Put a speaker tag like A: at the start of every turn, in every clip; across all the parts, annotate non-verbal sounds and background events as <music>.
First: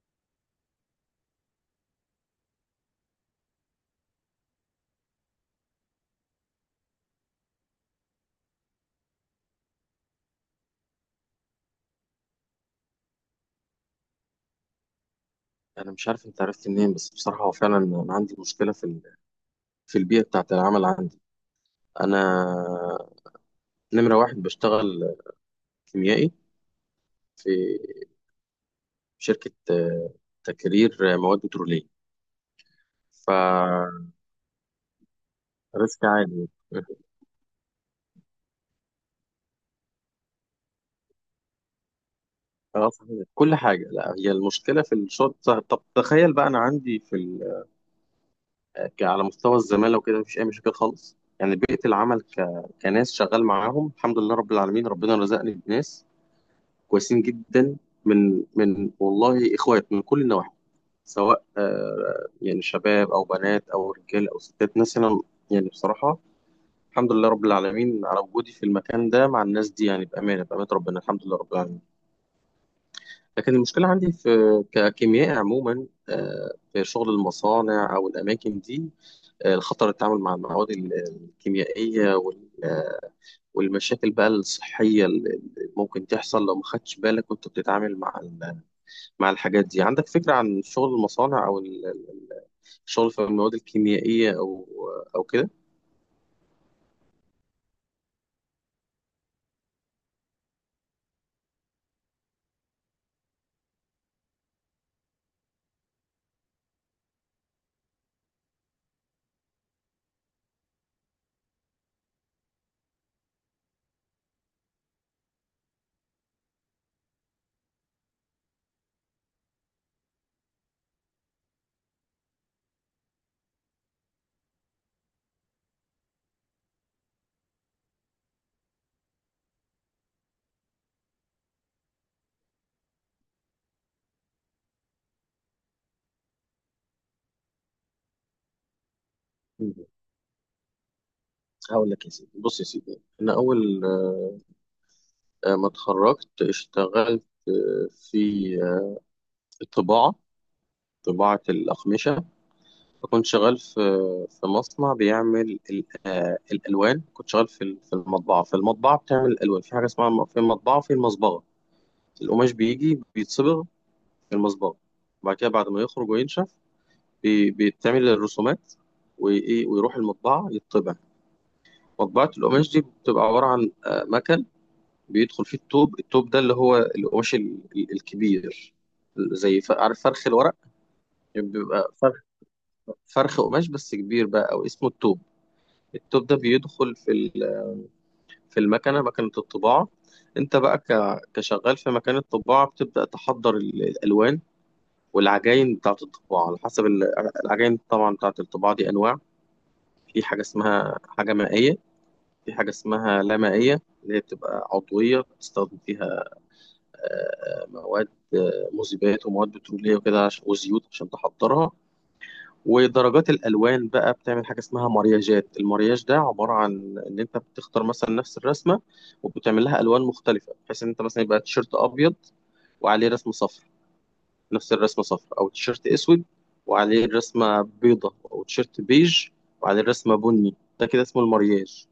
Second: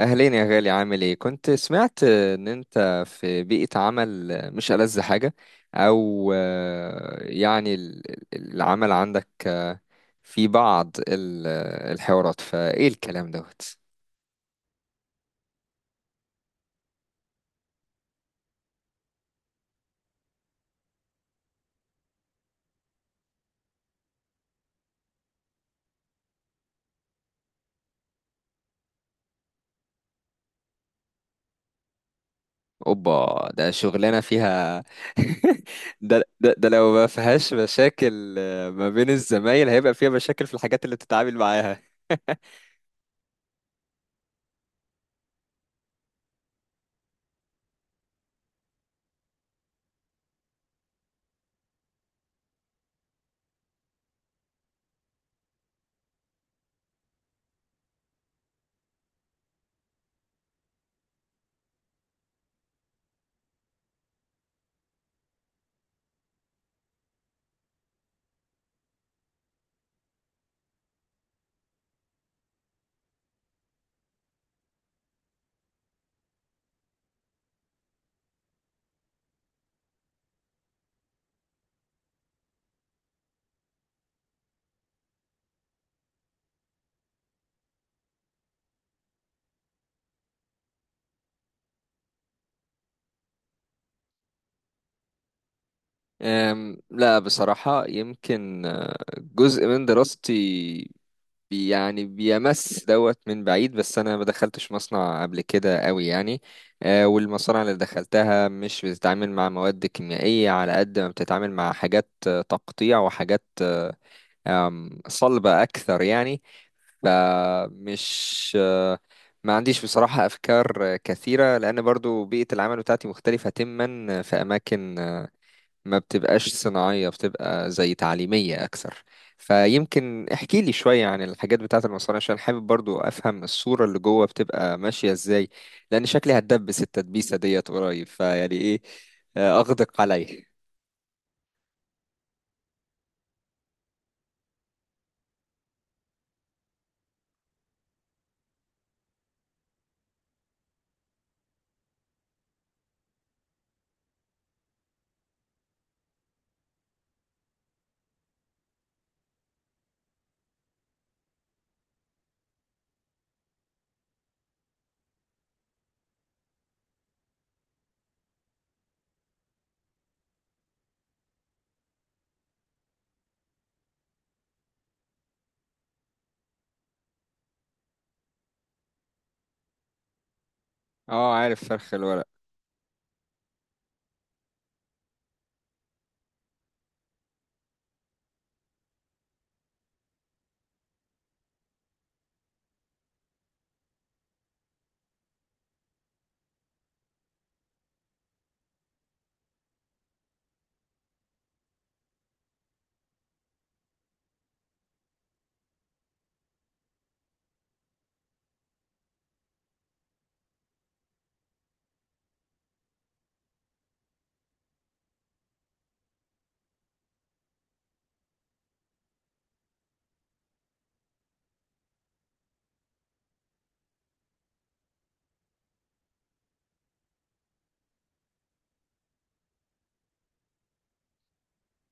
A: أهلين يا غالي، عامل إيه؟ كنت سمعت إن أنت في بيئة عمل مش ألذ حاجة. أو يعني العمل عندك، في بعض الحوارات، فإيه الكلام دوت؟
B: انا مش عارف انت عرفت منين، بس بصراحه هو فعلا انا عندي مشكله في البيئه بتاعه العمل عندي. انا نمره واحد بشتغل كيميائي في شركه تكرير مواد بتروليه
A: أوبا، ده
B: فريسك
A: شغلانة فيها. <laughs> ده,
B: عالي.
A: ده, ده لو ما فيهاش مشاكل، ما بين الزمايل هيبقى فيها مشاكل في الحاجات اللي بتتعامل معاها.
B: اه، صحيح كل حاجه. لا، هي المشكله في الشغل. طب تخيل بقى، انا عندي على مستوى الزماله وكده مفيش اي مشاكل خالص، يعني بيئه العمل كناس شغال معاهم الحمد لله رب العالمين. ربنا رزقني بناس كويسين جدا، من والله اخوات من كل النواحي، سواء يعني شباب او بنات او رجال او ستات مثلا. يعني بصراحه الحمد لله رب العالمين على وجودي في المكان ده مع الناس دي، يعني بامانه بامانه ربنا الحمد لله رب العالمين. لكن المشكله عندي في ككيمياء عموما، في شغل المصانع او الاماكن دي، الخطر التعامل مع المواد الكيميائيه والمشاكل بقى الصحيه اللي ممكن تحصل لو ما خدتش بالك وانت بتتعامل مع مع الحاجات دي. عندك فكرة عن شغل المصانع أو الشغل في المواد الكيميائية أو كده؟
A: لا بصراحة، يمكن جزء من دراستي يعني بيمس دوت من بعيد، بس انا ما دخلتش مصنع قبل كده قوي يعني. والمصانع اللي دخلتها مش بتتعامل مع مواد كيميائية على قد ما بتتعامل مع حاجات تقطيع، وحاجات آه، آم، صلبة اكثر يعني. فمش آه، ما عنديش بصراحة أفكار كثيرة، لأن برضو بيئة العمل بتاعتي مختلفة تماما في أماكن ما بتبقاش صناعية، بتبقى زي تعليمية أكثر. فيمكن احكي لي شوية عن الحاجات بتاعة المصانع، عشان حابب برضو أفهم الصورة اللي جوه بتبقى ماشية إزاي. لأن شكلي هتدبس التدبيسة ديت قريب، فيعني إيه،
B: مم.
A: أغدق عليه.
B: هقول لك يا سيدي. بص يا سيدي، أنا أول ما اتخرجت اشتغلت في الطباعة، طباعة الأقمشة. كنت شغال في مصنع بيعمل الألوان. كنت شغال في المطبعة بتعمل الألوان، في حاجة اسمها في المطبعة، في المصبغة. القماش بيجي بيتصبغ في المصبغة، وبعد كده بعد ما يخرج وينشف بيتعمل الرسومات، وايه، ويروح المطبعه يطبع. مطبعه القماش دي بتبقى عباره عن مكن بيدخل فيه الطوب ده اللي هو القماش الكبير، زي عارف فرخ الورق؟
A: اه، عارف
B: بيبقى
A: فرخ
B: فرخ
A: الورق.
B: فرخ قماش بس كبير بقى، او اسمه الطوب. الطوب ده بيدخل في المكنه، مكنه الطباعه. انت بقى كشغال في مكان الطباعه بتبدا تحضر الالوان والعجاين بتاعه الطباعه على حسب العجاين. طبعا بتاعه الطباعه دي انواع. في حاجه اسمها حاجه مائيه، في حاجة اسمها لا مائية اللي هي بتبقى عضوية بتستخدم فيها مواد، مذيبات ومواد بترولية وكده وزيوت عشان تحضرها. ودرجات الألوان بقى بتعمل حاجة اسمها مرياجات. المرياج ده عبارة عن إن أنت بتختار مثلا نفس الرسمة وبتعمل لها ألوان مختلفة، بحيث إن أنت مثلا يبقى تيشيرت أبيض وعليه رسمة صفر، نفس الرسمة صفر، أو تيشيرت أسود وعليه رسمة بيضة، أو تيشيرت بيج وعليه رسمة بني. ده كده اسمه المرياج.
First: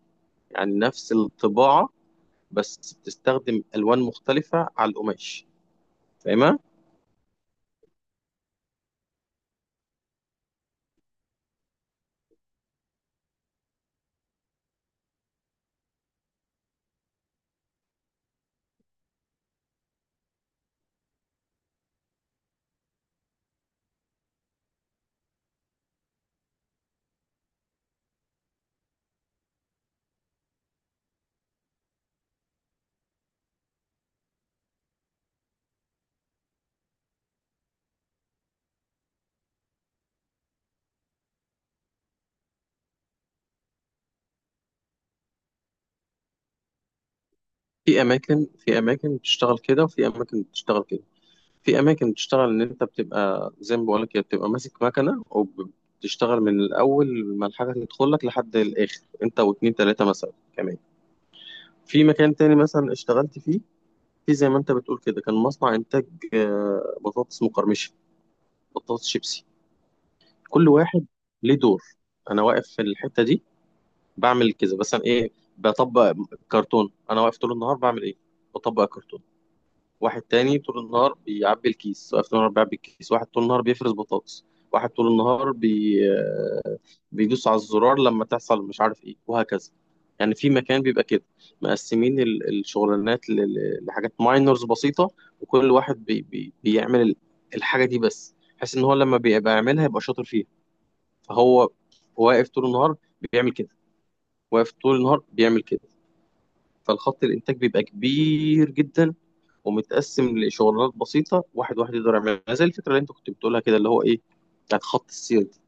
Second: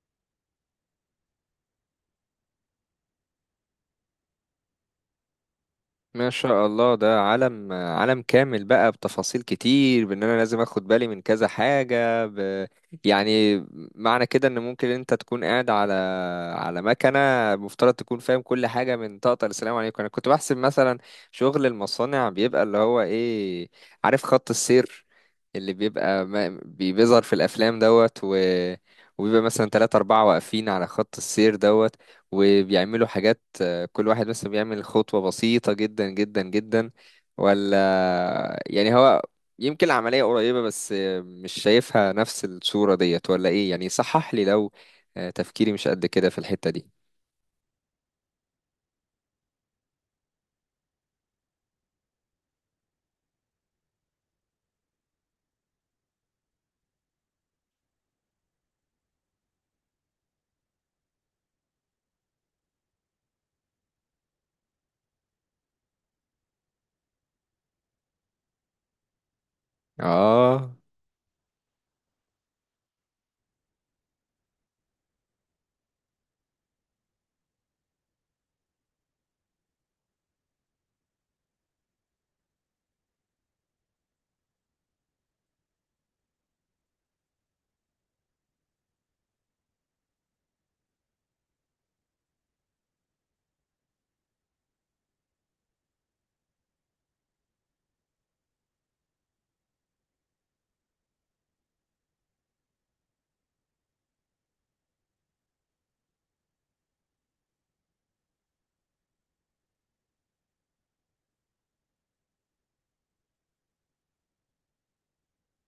B: يعني نفس الطباعة بس بتستخدم الوان مختلفه على القماش.
A: ما
B: فاهمها؟
A: شاء الله، ده عالم، عالم كامل بقى بتفاصيل كتير. بان انا لازم اخد بالي من كذا حاجة يعني، معنى كده ان ممكن انت تكون قاعد على مكنة، مفترض تكون فاهم كل حاجة من طاقة السلام عليكم. انا كنت بحسب مثلا شغل المصانع بيبقى اللي هو ايه، عارف، خط السير اللي بيبقى ما... بي- بيظهر في الافلام دوت، وبيبقى مثلا تلاتة أربعة واقفين على خط السير دوت، وبيعملوا حاجات. كل واحد بس بيعمل خطوة بسيطة جدا جدا جدا. ولا يعني، هو يمكن العملية قريبة، بس مش شايفها نفس الصورة ديت ولا ايه؟ يعني صحح لي لو تفكيري مش قد كده في الحتة دي.
B: في اماكن، في اماكن بتشتغل كده وفي اماكن بتشتغل كده. في اماكن بتشتغل ان انت بتبقى زي ما بقول لك، بتبقى ماسك مكنه وبتشتغل من الاول، ما الحاجه تدخل لك لحد الاخر، انت واتنين تلاته مثلا كمان. في مكان تاني مثلا اشتغلت فيه، في، زي ما انت بتقول كده، كان مصنع انتاج بطاطس مقرمشه، بطاطس شيبسي. كل
A: اه،
B: واحد ليه دور. انا واقف في الحته دي بعمل كذا، مثلا ايه؟ بطبق كرتون. انا واقف طول النهار بعمل ايه؟ بطبق كرتون. واحد تاني طول النهار بيعبي الكيس، واقف طول النهار بيعبي الكيس. واحد طول النهار بيفرز بطاطس، واحد طول النهار بي... آه، بيدوس على الزرار لما تحصل مش عارف ايه وهكذا. يعني في مكان بيبقى كده مقسمين الشغلانات لحاجات ماينرز بسيطة، وكل واحد بيعمل الحاجة دي بس، بحيث ان هو لما بيبقى يعملها يبقى شاطر فيها. فهو واقف طول النهار بيعمل كده، واقف طول النهار بيعمل كده. فالخط الانتاج بيبقى كبير جدا ومتقسم لشغلانات بسيطه، واحد واحد يقدر يعملها، زي الفكره اللي انت كنت بتقولها كده اللي هو ايه، بتاعت خط السير دي.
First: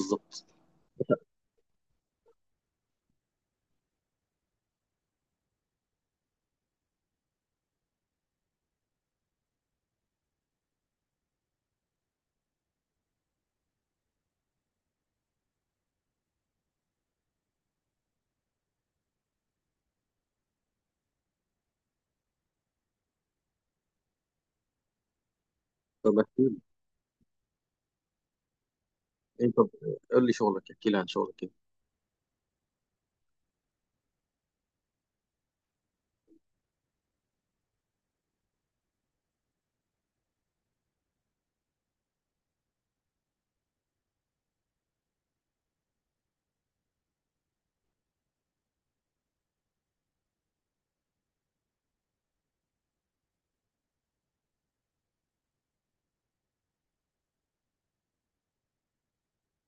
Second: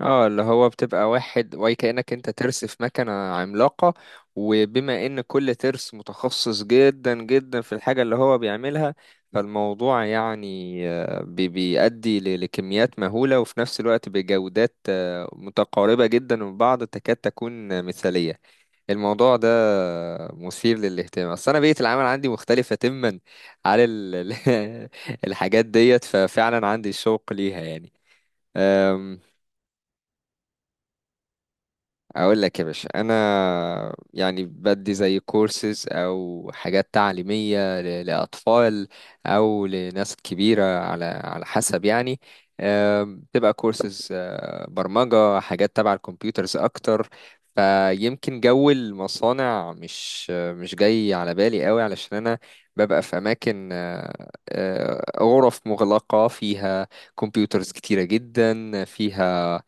A: اه، اللي هو بتبقى واحد، وهي كأنك انت ترس في مكنة عملاقة. وبما ان كل ترس متخصص جدا جدا في الحاجة اللي هو بيعملها، فالموضوع يعني بيؤدي لكميات مهولة، وفي نفس الوقت بجودات متقاربة جدا من بعض، تكاد تكون مثالية. الموضوع ده مثير للاهتمام، اصل انا بيئة العمل عندي مختلفة تماما على <laughs> الحاجات ديت،
B: طب احكي لي
A: ففعلا عندي شوق ليها يعني.
B: انت، قول لي شغلك، احكي لي عن شغلك كده.
A: اقول لك يا باشا، انا يعني بدي زي كورسز او حاجات تعليميه لاطفال او لناس كبيره، على حسب يعني. بتبقى كورسز برمجه، حاجات تبع الكمبيوترز اكتر. فيمكن جو المصانع مش جاي على بالي قوي، علشان انا ببقى في اماكن غرف مغلقه فيها كمبيوترز كتيره جدا. فيها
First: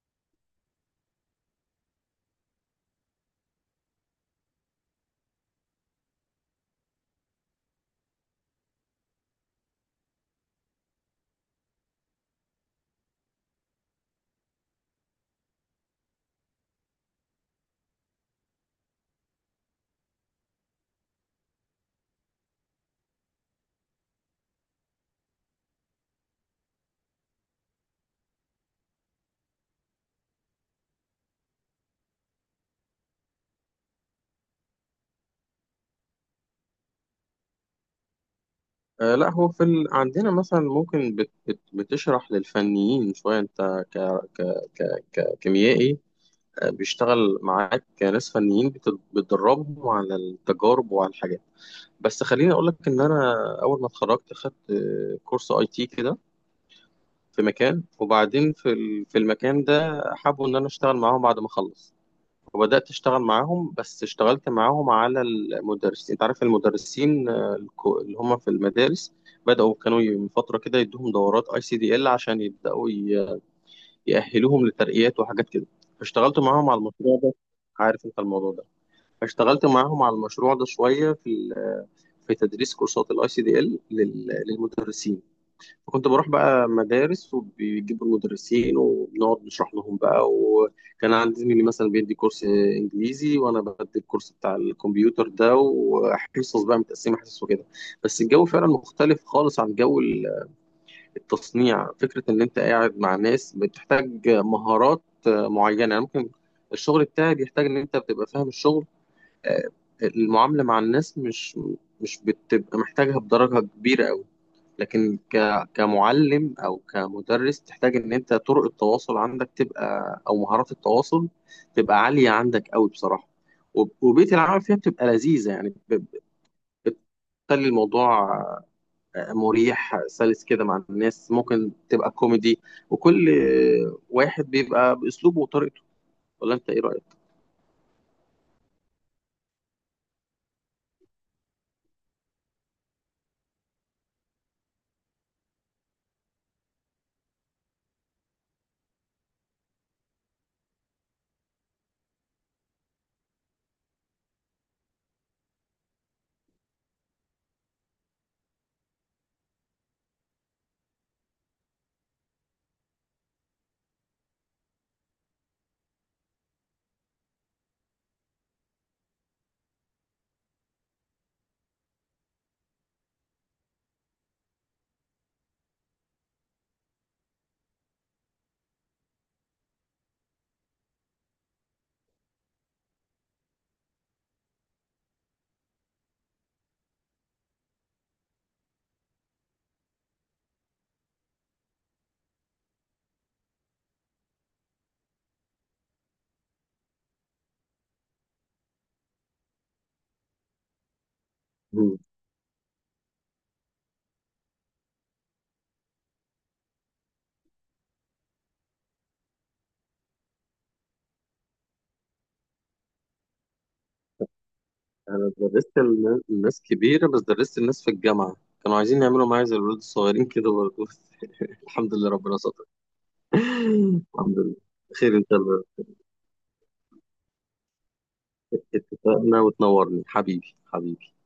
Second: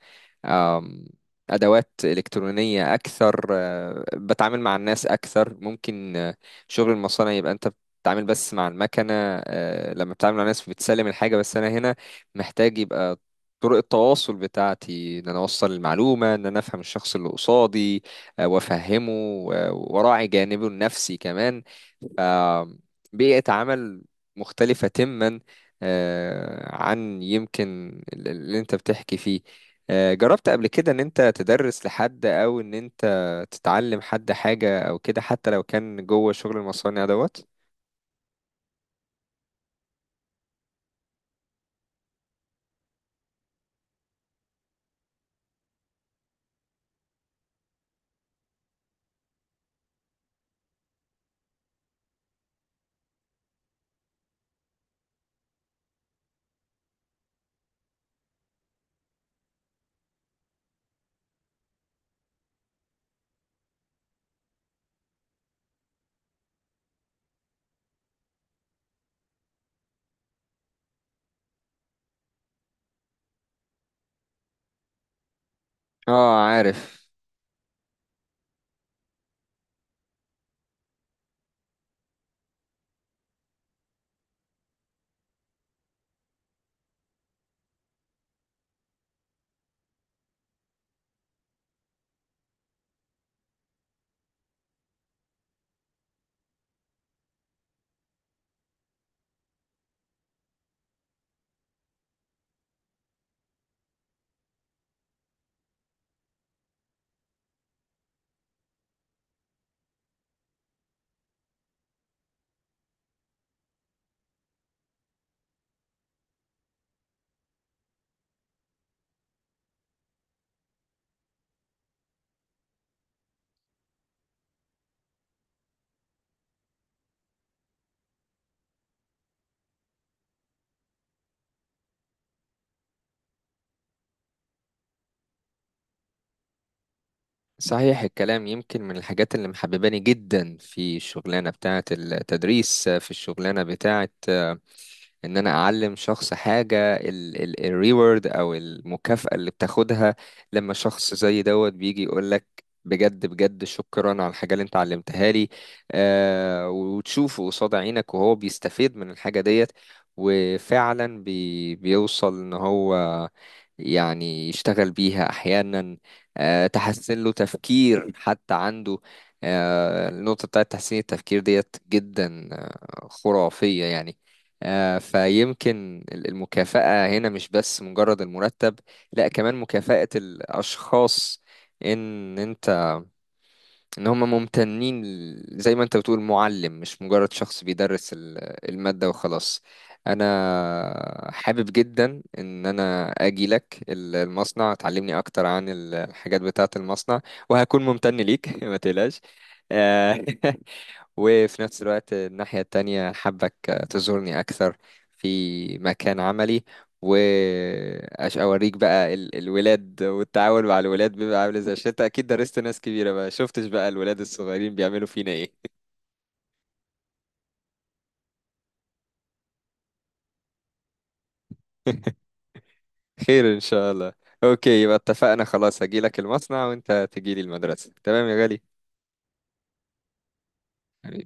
A: آم، أدوات إلكترونية أكثر، بتعامل مع الناس أكثر. ممكن شغل المصانع يبقى أنت بتتعامل بس مع المكنة، لما بتتعامل مع الناس بتسلم الحاجة بس. أنا هنا محتاج يبقى طرق التواصل بتاعتي إن أنا أوصل المعلومة، إن أنا أفهم الشخص اللي قصادي، وأفهمه وأراعي جانبه النفسي كمان. بيئة عمل مختلفة تماما عن يمكن اللي انت بتحكي فيه. جربت قبل كده ان انت تدرس لحد او ان انت تتعلم حد حاجة او كده، حتى لو كان جوه شغل المصانع دوت؟
B: لا، هو في ال... عندنا مثلا ممكن بتشرح للفنيين شويه، انت ك... ك... ككيميائي. بيشتغل معاك ناس فنيين بتدربهم على التجارب وعلى الحاجات. بس خليني اقول لك ان انا اول ما اتخرجت خدت كورس اي تي كده في مكان، وبعدين في المكان ده حابوا ان انا اشتغل معاهم بعد ما اخلص. وبدات اشتغل معاهم، بس اشتغلت معاهم على المدرسين. انت عارف المدرسين اللي هم في المدارس؟ بداوا كانوا من فتره كده يدوهم دورات اي سي دي ال عشان يبداوا يأهلوهم لترقيات وحاجات كده. فاشتغلت
A: اه،
B: معاهم على
A: عارف.
B: المشروع ده. عارف انت الموضوع ده؟ فاشتغلت معاهم على المشروع ده شويه، في تدريس كورسات الاي سي دي ال للمدرسين. فكنت بروح بقى مدارس وبيجيبوا المدرسين وبنقعد نشرح لهم بقى، وكان عندي زميلي مثلا بيدي كورس انجليزي وانا بدي الكورس بتاع الكمبيوتر ده، وحصص بقى متقسمه حصص وكده. بس الجو فعلا مختلف خالص عن جو التصنيع، فكره ان انت قاعد مع ناس بتحتاج مهارات معينه. يعني ممكن الشغل بتاعي بيحتاج ان انت بتبقى فاهم الشغل، آه، المعاملة مع الناس مش بتبقى محتاجها بدرجة كبيرة أوي. لكن كمعلم أو كمدرس تحتاج إن أنت طرق التواصل عندك تبقى، أو مهارات التواصل تبقى عالية عندك أوي بصراحة. وبيئة العمل فيها بتبقى لذيذة، يعني بتخلي الموضوع مريح سلس كده. مع الناس ممكن تبقى كوميدي، وكل واحد بيبقى بأسلوبه وطريقته. ولا أنت إيه رأيك؟
A: صحيح الكلام. يمكن من الحاجات اللي محبباني جدا في الشغلانة بتاعة التدريس، في الشغلانة بتاعة ان انا اعلم شخص حاجه، الريورد او المكافاه اللي بتاخدها لما شخص زي دوت بيجي يقول لك بجد بجد شكرا على الحاجه اللي انت علمتها لي. وتشوفه قصاد عينك وهو بيستفيد من الحاجه ديت، وفعلا بيوصل ان هو يعني يشتغل بيها احيانا. تحسن له تفكير حتى عنده. النقطه بتاعت تحسين التفكير ديت جدا خرافيه يعني. فيمكن المكافأة هنا مش بس مجرد المرتب، لا كمان مكافأة الأشخاص، إن أنت إن هم ممتنين زي ما أنت بتقول. معلم مش مجرد شخص بيدرس المادة وخلاص. أنا حابب جدا إن أنا أجي لك المصنع تعلمني أكتر عن الحاجات بتاعة المصنع، وهكون ممتن ليك. <laughs> ما تقلقش. آه، <laughs> وفي نفس الوقت الناحية التانية حابك تزورني أكثر في مكان عملي، وأوريك بقى الولاد، والتعامل مع الولاد بيبقى عامل ازاي. عشان انت أكيد درست ناس كبيرة بقى، شفتش بقى الولاد الصغيرين بيعملوا فينا
B: أنا
A: ايه؟
B: درست الناس كبيرة، بس درست الناس في الجامعة كانوا عايزين يعملوا معايا زي الولاد الصغيرين كده برضه <laughs> الحمد لله
A: <laughs>
B: ربنا ستر. <laughs>
A: خير إن شاء الله.
B: الحمد لله.
A: أوكي، يبقى
B: خير إن شاء
A: اتفقنا
B: الله.
A: خلاص، هجيلك المصنع وانت تجيلي المدرسة، تمام يا غالي.
B: اتفقنا وتنورني حبيبي حبيبي.